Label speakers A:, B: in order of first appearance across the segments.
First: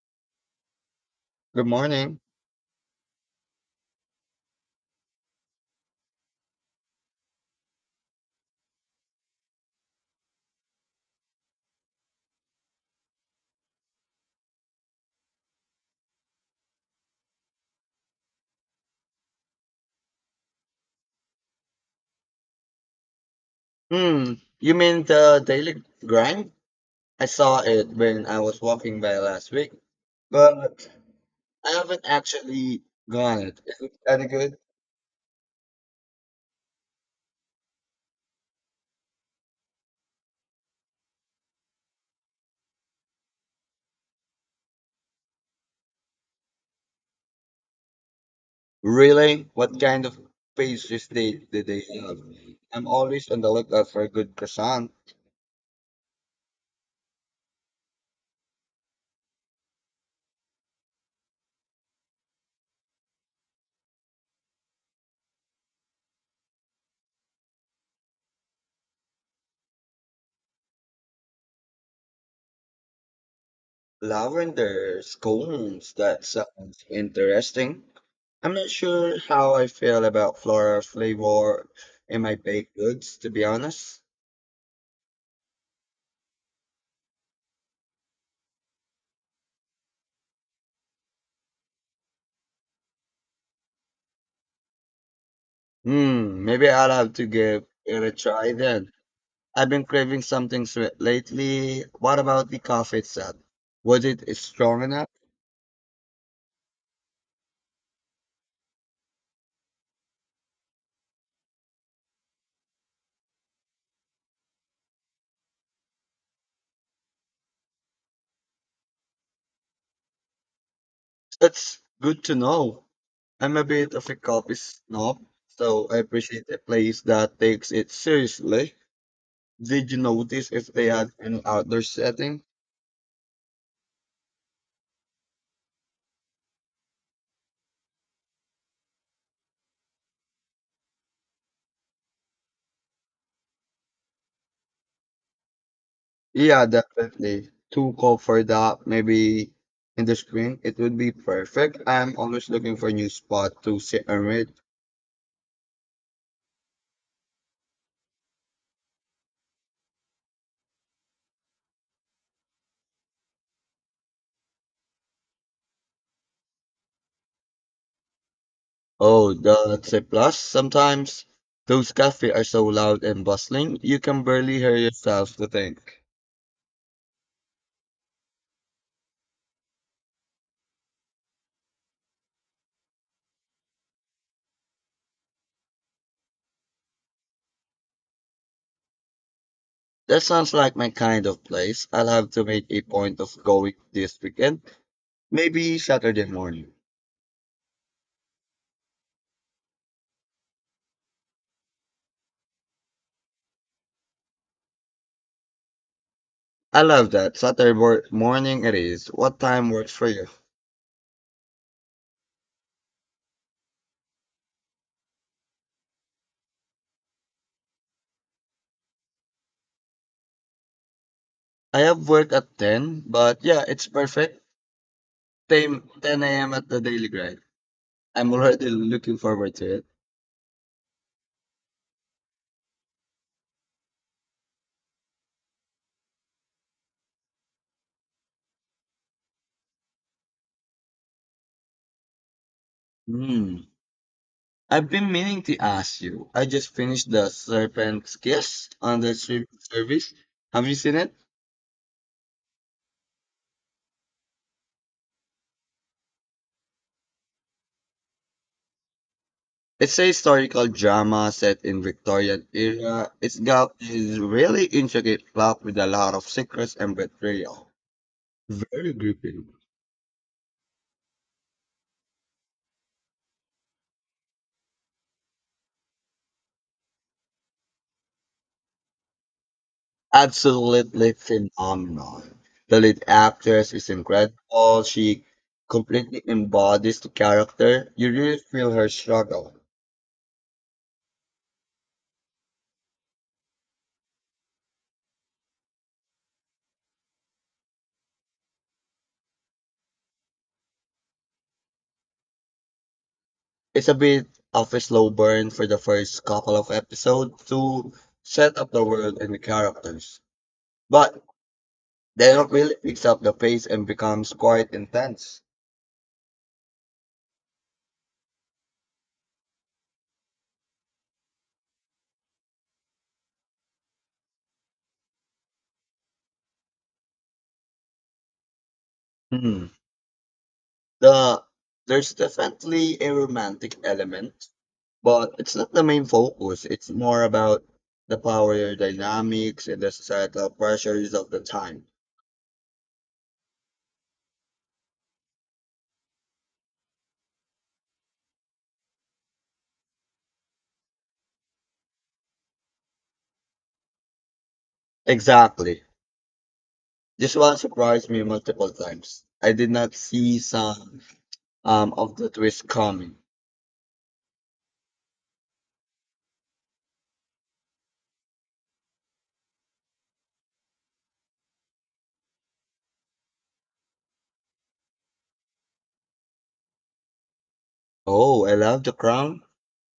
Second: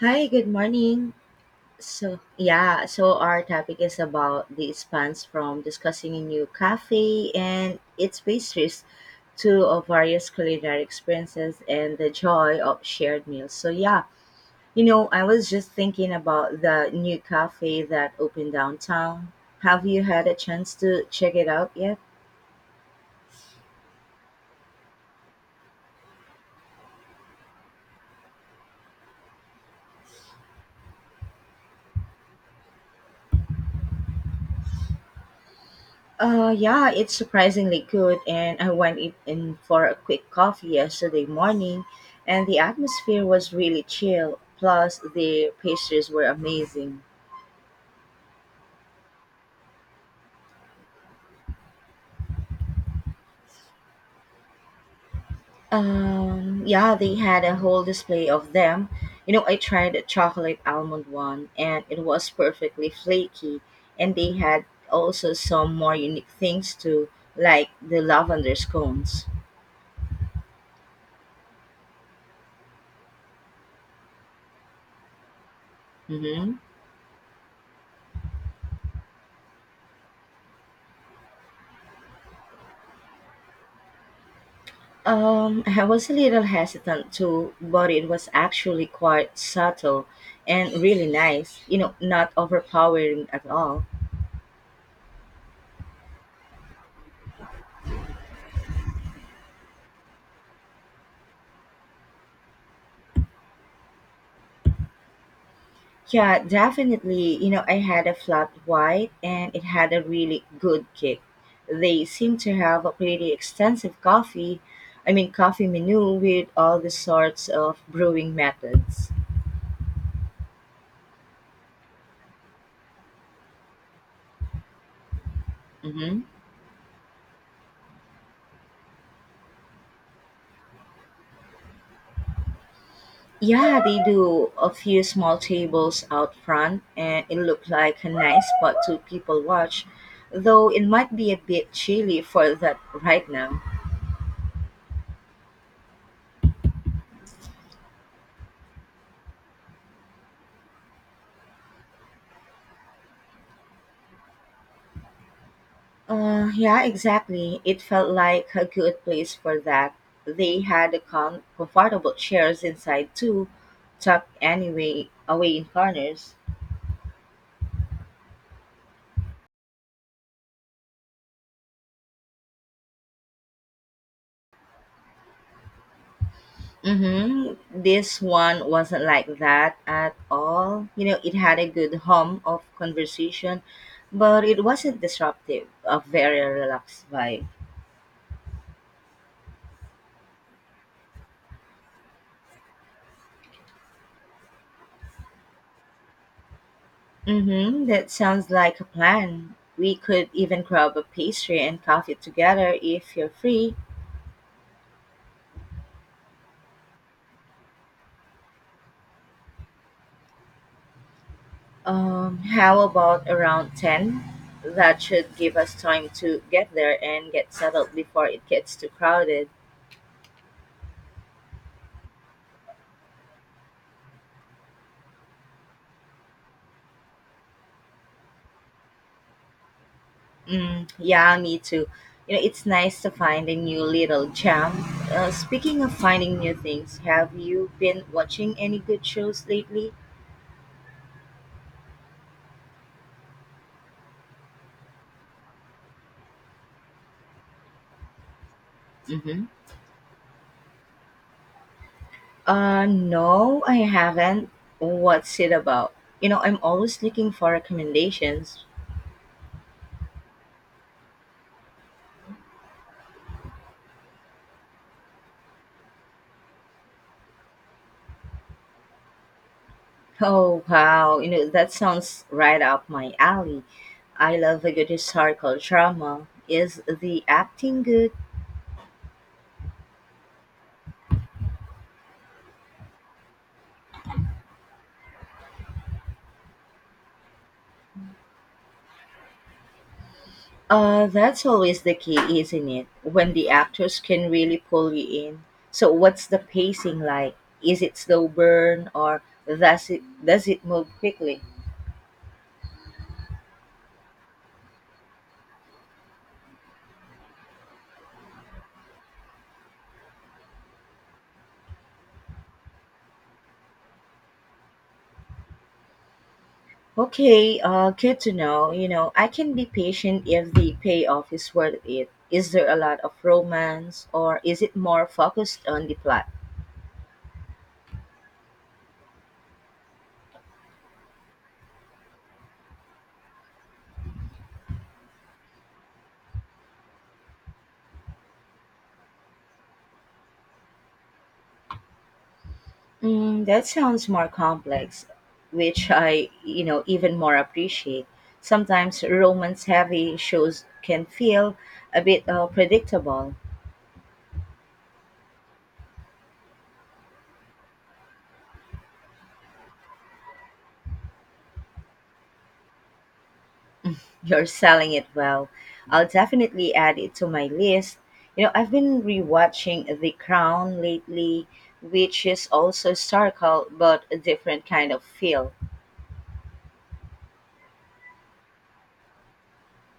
A: Hi, good morning.
B: Good
A: So,
B: morning.
A: yeah, so our topic is about the spans from discussing a new cafe and its pastries to various culinary experiences and the joy of shared meals. I was just thinking about the new cafe that opened downtown. Have you had a chance to check it out yet?
B: Hmm. You mean the Daily Grind? I saw it when I was walking by last week, but I haven't actually gone it. Is it any good?
A: Yeah, it's surprisingly good, and I went in for a quick coffee yesterday morning, and the atmosphere was really chill. Plus, the pastries were amazing.
B: Really? What kind of pastries they did they have? I'm always on the lookout for a good croissant.
A: Yeah, they had a whole display of them. You know, I tried a chocolate almond one, and it was perfectly flaky. And they had also some more unique things too, like the lavender scones.
B: Lavender scones. That
A: Mm-hmm.
B: sounds interesting. I'm not sure how I feel about floral flavor in my baked goods, to be honest.
A: I was a little hesitant too, but it was actually quite subtle and really nice, not overpowering at all.
B: Hmm, maybe I'll have to give it a try then. I've been craving something sweet lately. What about the coffee itself? Was it strong enough?
A: Yeah, definitely, you know, I had a flat white and it had a really good kick. They seem to have a pretty extensive coffee menu with all the sorts of brewing methods.
B: That's good to know. I'm a bit of a coffee snob, so I
A: Mm-hmm.
B: appreciate a place that takes it seriously. Did you notice if they had an outdoor setting?
A: Yeah, they do a few small tables out front, and it looked like a nice spot to people watch. Though it might be a bit chilly for that right now.
B: Yeah, definitely. Too cold for that. Maybe in the spring it would be perfect. I'm always looking for a new spot to sit and read.
A: Yeah, exactly. It felt like a good place for that. They had a comfortable chairs inside too, tucked anyway away in corners.
B: Oh, that's a plus. Sometimes those cafes are so loud and bustling, you can barely hear yourself to think.
A: Mm-hmm. This one wasn't like that at all. You know, it had a good hum of conversation, but it wasn't disruptive, a very relaxed vibe.
B: That sounds like my kind of place. I'll have to make a point of going this weekend, maybe Saturday morning.
A: Mm-hmm. That sounds like a plan. We could even grab a pastry and coffee together if you're free.
B: I love that. Saturday morning it is. What time works for you?
A: How about around 10? That should give us time to get there and get settled before it gets too crowded.
B: I have work at 10, but yeah, it's perfect. Same 10 a.m. at the Daily Grind. I'm already looking forward to it.
A: Mm, yeah, me too. You know, it's nice to find a new little gem. Speaking of finding new things, have you been watching any good shows lately?
B: Hmm. I've been meaning to ask you. I just finished The Serpent's Kiss on the
A: Hmm.
B: streaming service. Have you seen it?
A: No, I haven't. What's it about? You know, I'm always looking for recommendations.
B: It's a historical drama set in Victorian era. It's got this really intricate plot with a lot of secrets and betrayal. Very gripping.
A: Oh, wow. You know, that sounds right up my alley. I love a good historical drama. Is the acting good?
B: Absolutely phenomenal. The lead actress is incredible. She completely embodies the character. You really feel her struggle.
A: That's always the key, isn't it? When the actors can really pull you in. So, what's the pacing like? Is it slow burn or does it move quickly?
B: It's a bit of a slow burn for the first couple of episodes to set up the world and the characters. But then it really picks up the pace and becomes quite intense.
A: Okay, good to know. You know, I can be patient if the payoff is worth it. Is there a lot of romance or is it more focused on the plot?
B: Hmm. The there's definitely a romantic element, but it's not the main focus. It's more about the power dynamics and the societal pressures of the time.
A: Mm, that sounds more complex, which I, you know, even more appreciate. Sometimes romance heavy shows can feel a bit predictable.
B: Exactly. This one surprised me multiple times. I did not see some of the twist coming.
A: You're selling it well. I'll definitely add it to my list. You know, I've been rewatching The Crown lately, which is also historical but a different kind of feel.
B: Oh, I love The Crown.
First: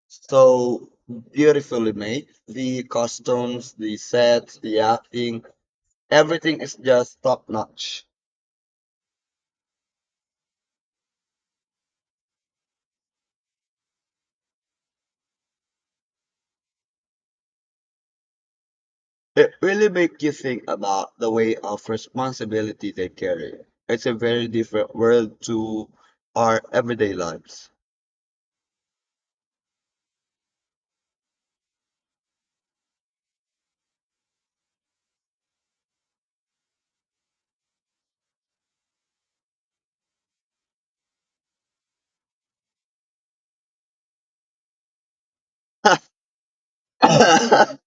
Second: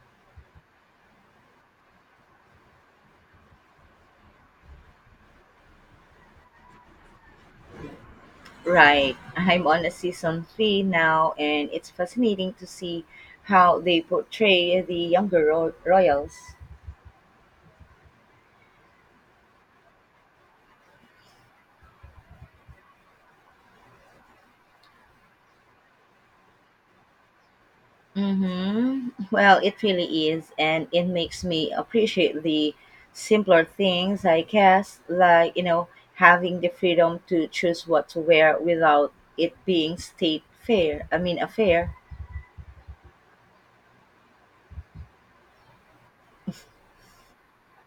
B: So beautifully made. The costumes, the sets, the acting, everything is just top notch.
A: Right. I'm on a season three now, and it's fascinating to see how they portray the younger royals.
B: It really makes you think about the way of responsibility they carry. It's a very different world to our everyday lives.
A: Mm-hmm. Well, it really is, and it makes me appreciate the simpler things, I guess, like, you know, having the freedom to choose what to wear without it being state fair. I mean, affair.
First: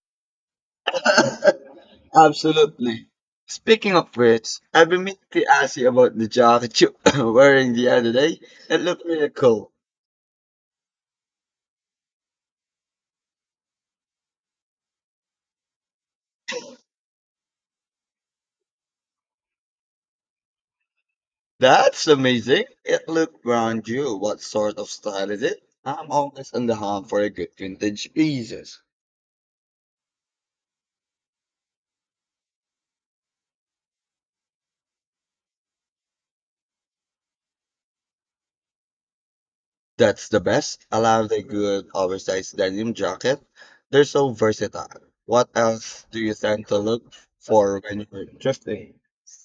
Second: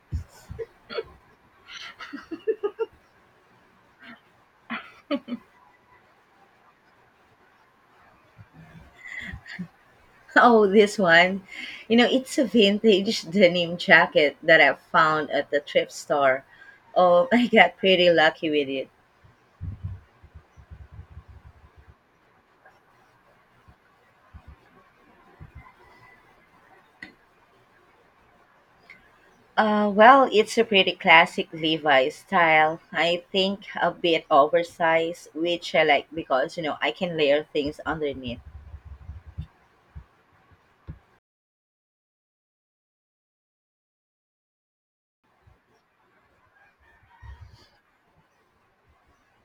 B: Absolutely. Speaking of which, I've been meaning to ask you about the jacket you were wearing the other day. It looked really cool.
A: Oh, this one. You know, it's a vintage denim jacket that I found at the thrift store. Oh, I got pretty lucky with it.
B: That's amazing. It looked brand new. What sort of style is it? I'm always on the hunt for a good vintage pieces.
A: Well, it's a pretty classic Levi's style. I think a bit oversized, which I like because, you know, I can layer things underneath.
B: That's the best. I love the good oversized denim jacket. They're so versatile. What else do you tend to look for when you're thrifting?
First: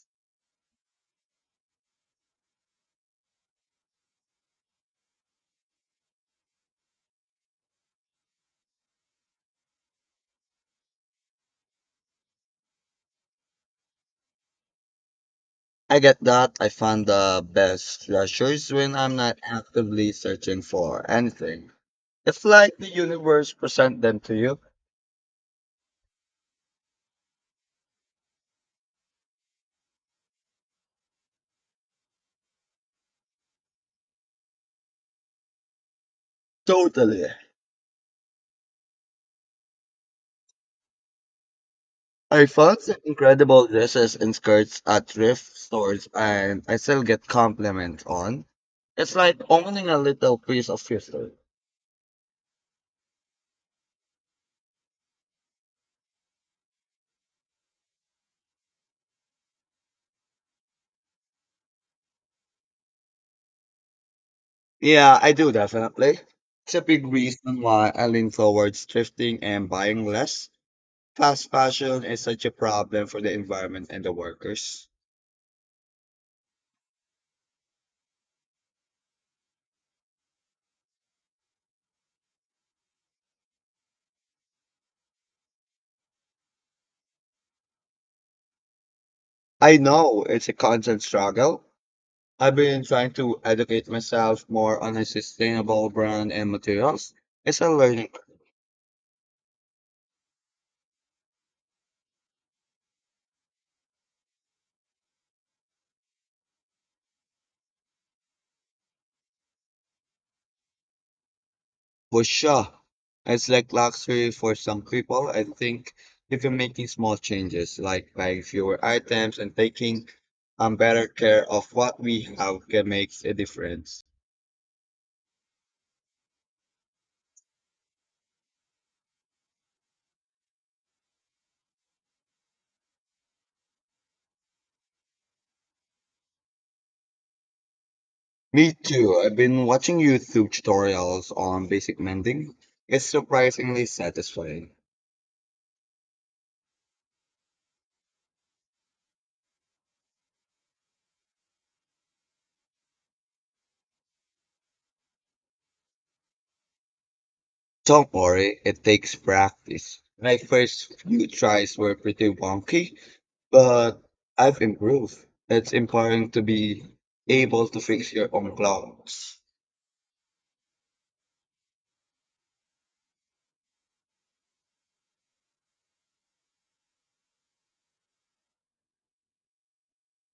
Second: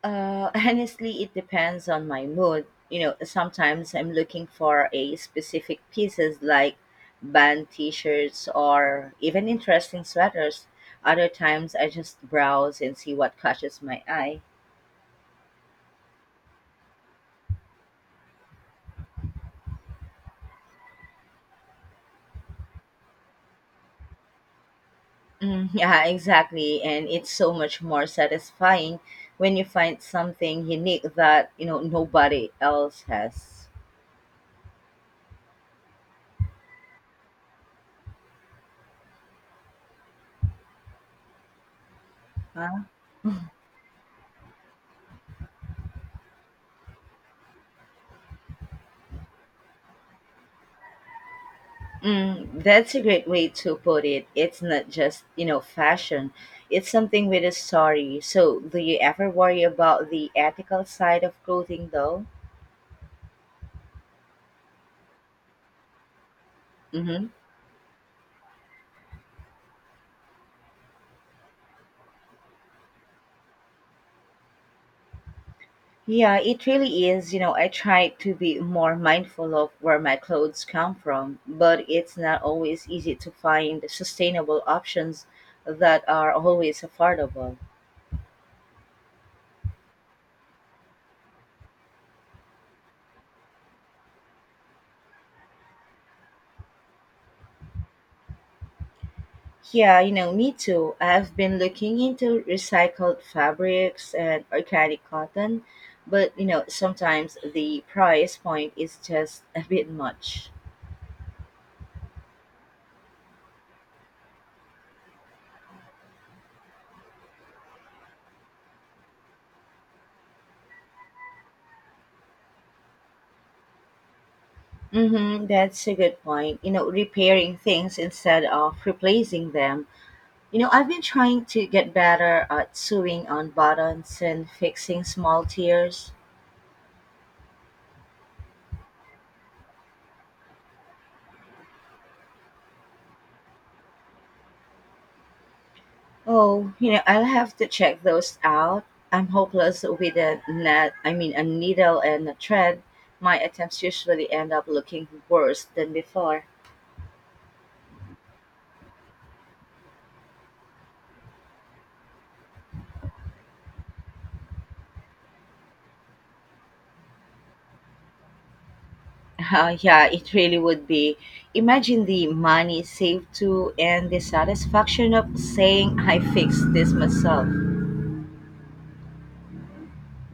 A: Honestly, it depends on my mood. You know, sometimes I'm looking for a specific pieces like band t-shirts or even interesting sweaters. Other times I just browse and see what catches my eye.
B: I get that. I find the best treasures when I'm not actively searching for anything. It's like the universe present them to you.
A: Mm, yeah, exactly. And it's so much more satisfying when you find something unique that, you know, nobody else has.
B: Totally. I found
A: Huh?
B: some incredible dresses and skirts at thrift stores and I still get compliments on. It's like owning a little piece of history.
A: Mm, that's a great way to put it. It's not just, you know, fashion. It's something with a story. So, do you ever worry about the ethical side of clothing though?
B: Yeah, I do definitely. It's a big
A: Mm-hmm.
B: reason why I lean towards thrifting and buying less. Fast fashion is such a problem for the environment and the workers.
A: Yeah, it really is. You know, I try to be more mindful of where my clothes come from, but it's not always easy to find sustainable options that are always affordable.
B: I know it's a constant struggle. I've been trying to educate myself more on a sustainable brand and materials. It's a learning.
A: Yeah, you know, me too. I've been looking into recycled fabrics and organic cotton, but you know, sometimes the price point is just a bit much.
B: For sure. It's like luxury for some people. I think if you're making small changes, like buying fewer items and taking better care of what we have, can make a difference.
A: Mm-hmm, that's a good point. Repairing things instead of replacing them. You know, I've been trying to get better at sewing on buttons and fixing small tears.
B: Me too. I've been watching YouTube tutorials on basic mending. It's surprisingly satisfying.
A: Oh, you know, I'll have to check those out. I'm hopeless with a net, I mean, a needle and a thread. My attempts usually end up looking worse than before.
B: Don't worry, it takes practice. My first few tries were pretty wonky, but I've improved. It's empowering to be able to fix your own clocks.
A: Yeah, it really would be. Imagine the money saved too and the satisfaction of saying I fixed this myself.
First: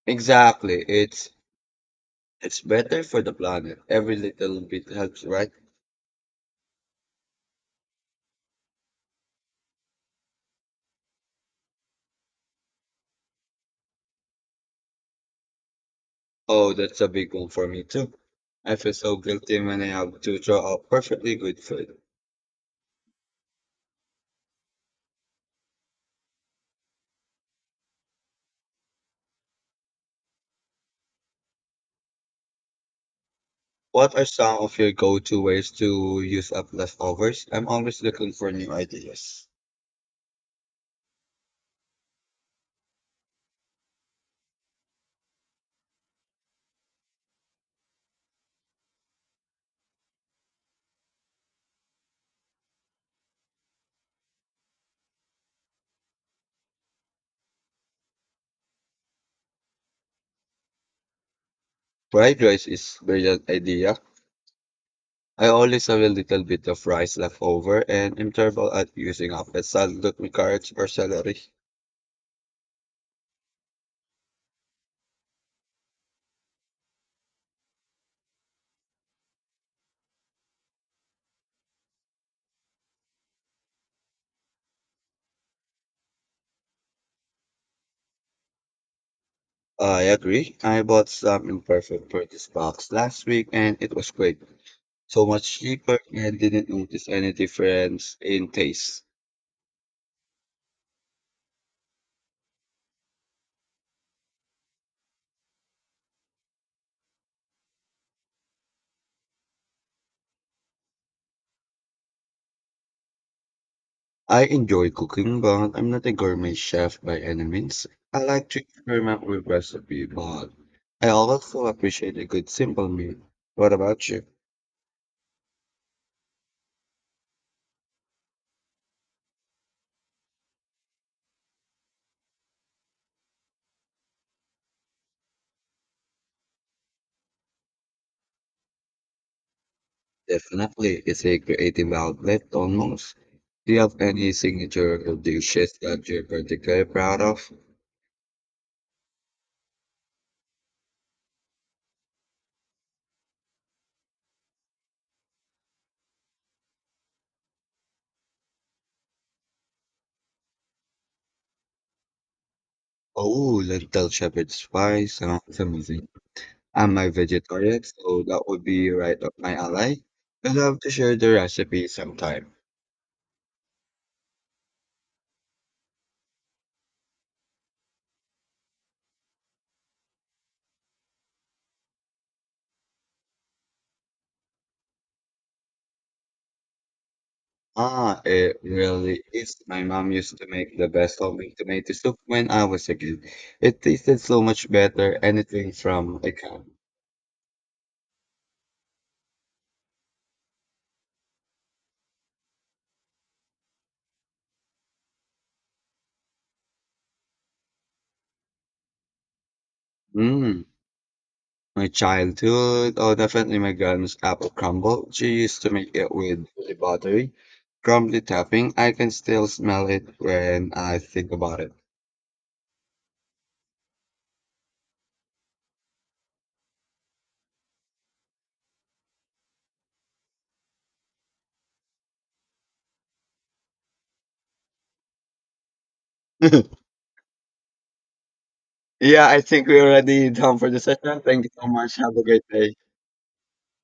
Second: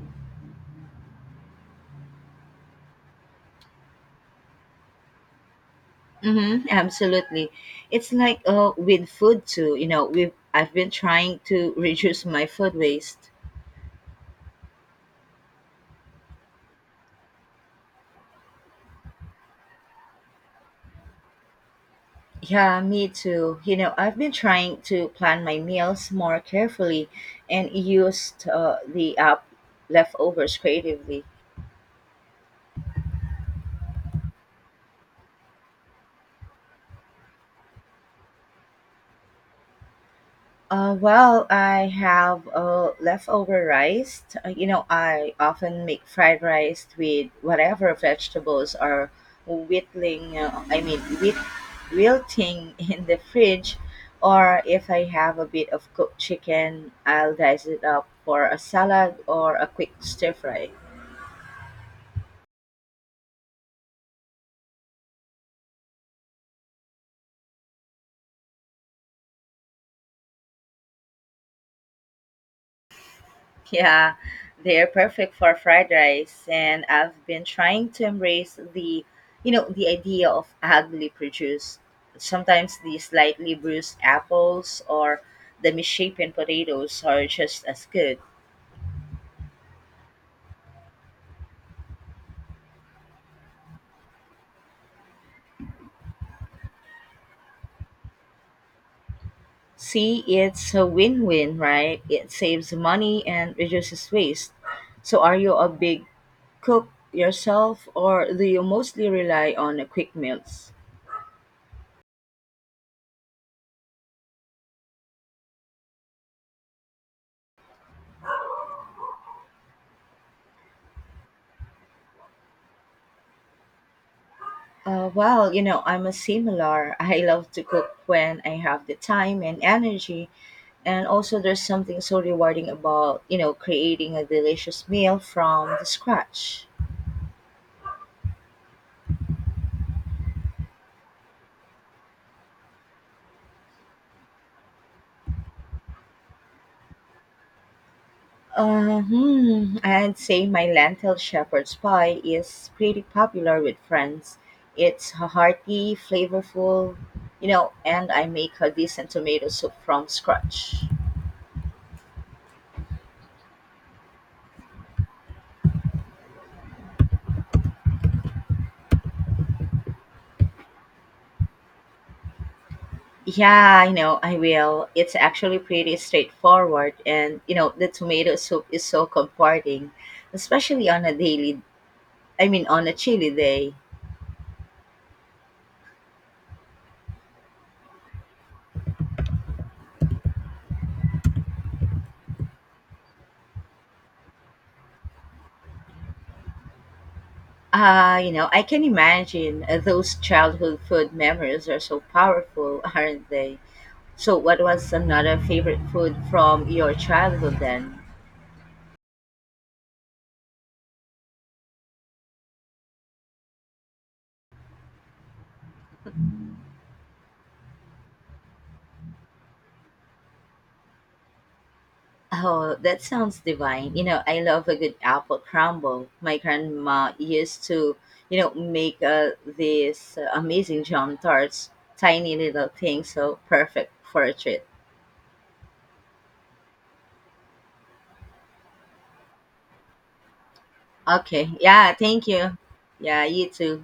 B: Exactly. It's better for the planet. Every little bit helps, right?
A: Mm-hmm, absolutely. It's like with food too. You know, we've I've been trying to reduce my food waste.
B: Oh, that's a big one for me too. I feel so guilty when I have to throw out perfectly good food.
A: Yeah, me too. You know, I've been trying to plan my meals more carefully and used the app leftovers creatively.
B: What are some of your go-to ways to use up leftovers? I'm always looking for new ideas.
A: Well, I have leftover rice. You know, I often make fried rice with whatever vegetables are whittling, I mean, whit- wilting in the fridge. Or if I have a bit of cooked chicken, I'll dice it up for a salad or a quick stir fry.
B: Fried rice is brilliant idea. I always have a little bit of rice left over and I'm terrible at using up a salad with carrots or celery.
A: Yeah, they're perfect for fried rice, and I've been trying to embrace the idea of ugly produce. Sometimes the slightly bruised apples or the misshapen potatoes are just as good.
B: I agree. I bought some imperfect for this box last week and it was great. So much cheaper and didn't notice any difference in taste.
A: See, it's a win-win, right? It saves money and reduces waste. So, are you a big cook yourself, or do you mostly rely on quick meals?
B: I enjoy cooking, but I'm not a gourmet chef by any means. I like to experiment with recipe, but I also appreciate a good simple meal. What about you?
A: Well, you know, I'm a similar. I love to cook when I have the time and energy. And also, there's something so rewarding about, you know, creating a delicious meal from the scratch.
B: Definitely, it's a creative outlet almost. Do you have any signature dishes that you're particularly proud of?
A: I'd say my lentil shepherd's pie is pretty popular with friends. It's hearty, flavorful, you know, and I make a decent tomato soup from scratch.
B: Oh, lentil shepherd's pie sounds amazing. I'm a vegetarian, so that would be right up my alley. I'd love to share the recipe sometime.
A: Yeah, I know, I will. It's actually pretty straightforward and you know, the tomato soup is so comforting, especially on a daily I mean on a chilly day.
B: Ah, it really is. My mom used to make the best homemade tomato soup when I was a kid. It tasted so much better, anything from a can.
A: You know, I can imagine those childhood food memories are so powerful, aren't they? So what was another favorite food from your childhood then?
B: Mmm. My childhood, oh, definitely my grandma's apple crumble. She used to make it with the buttery, crumbly topping. I can still smell it when I think about it.
A: Oh, that sounds divine. You know, I love a good apple crumble. My grandma used to, you know, make these amazing jam tarts, tiny little things, so perfect for a treat.
B: Yeah, I think we're already done for the session. Thank
A: Okay,
B: you so
A: yeah,
B: much. Have a
A: thank
B: great
A: you.
B: day.
A: Yeah, you too.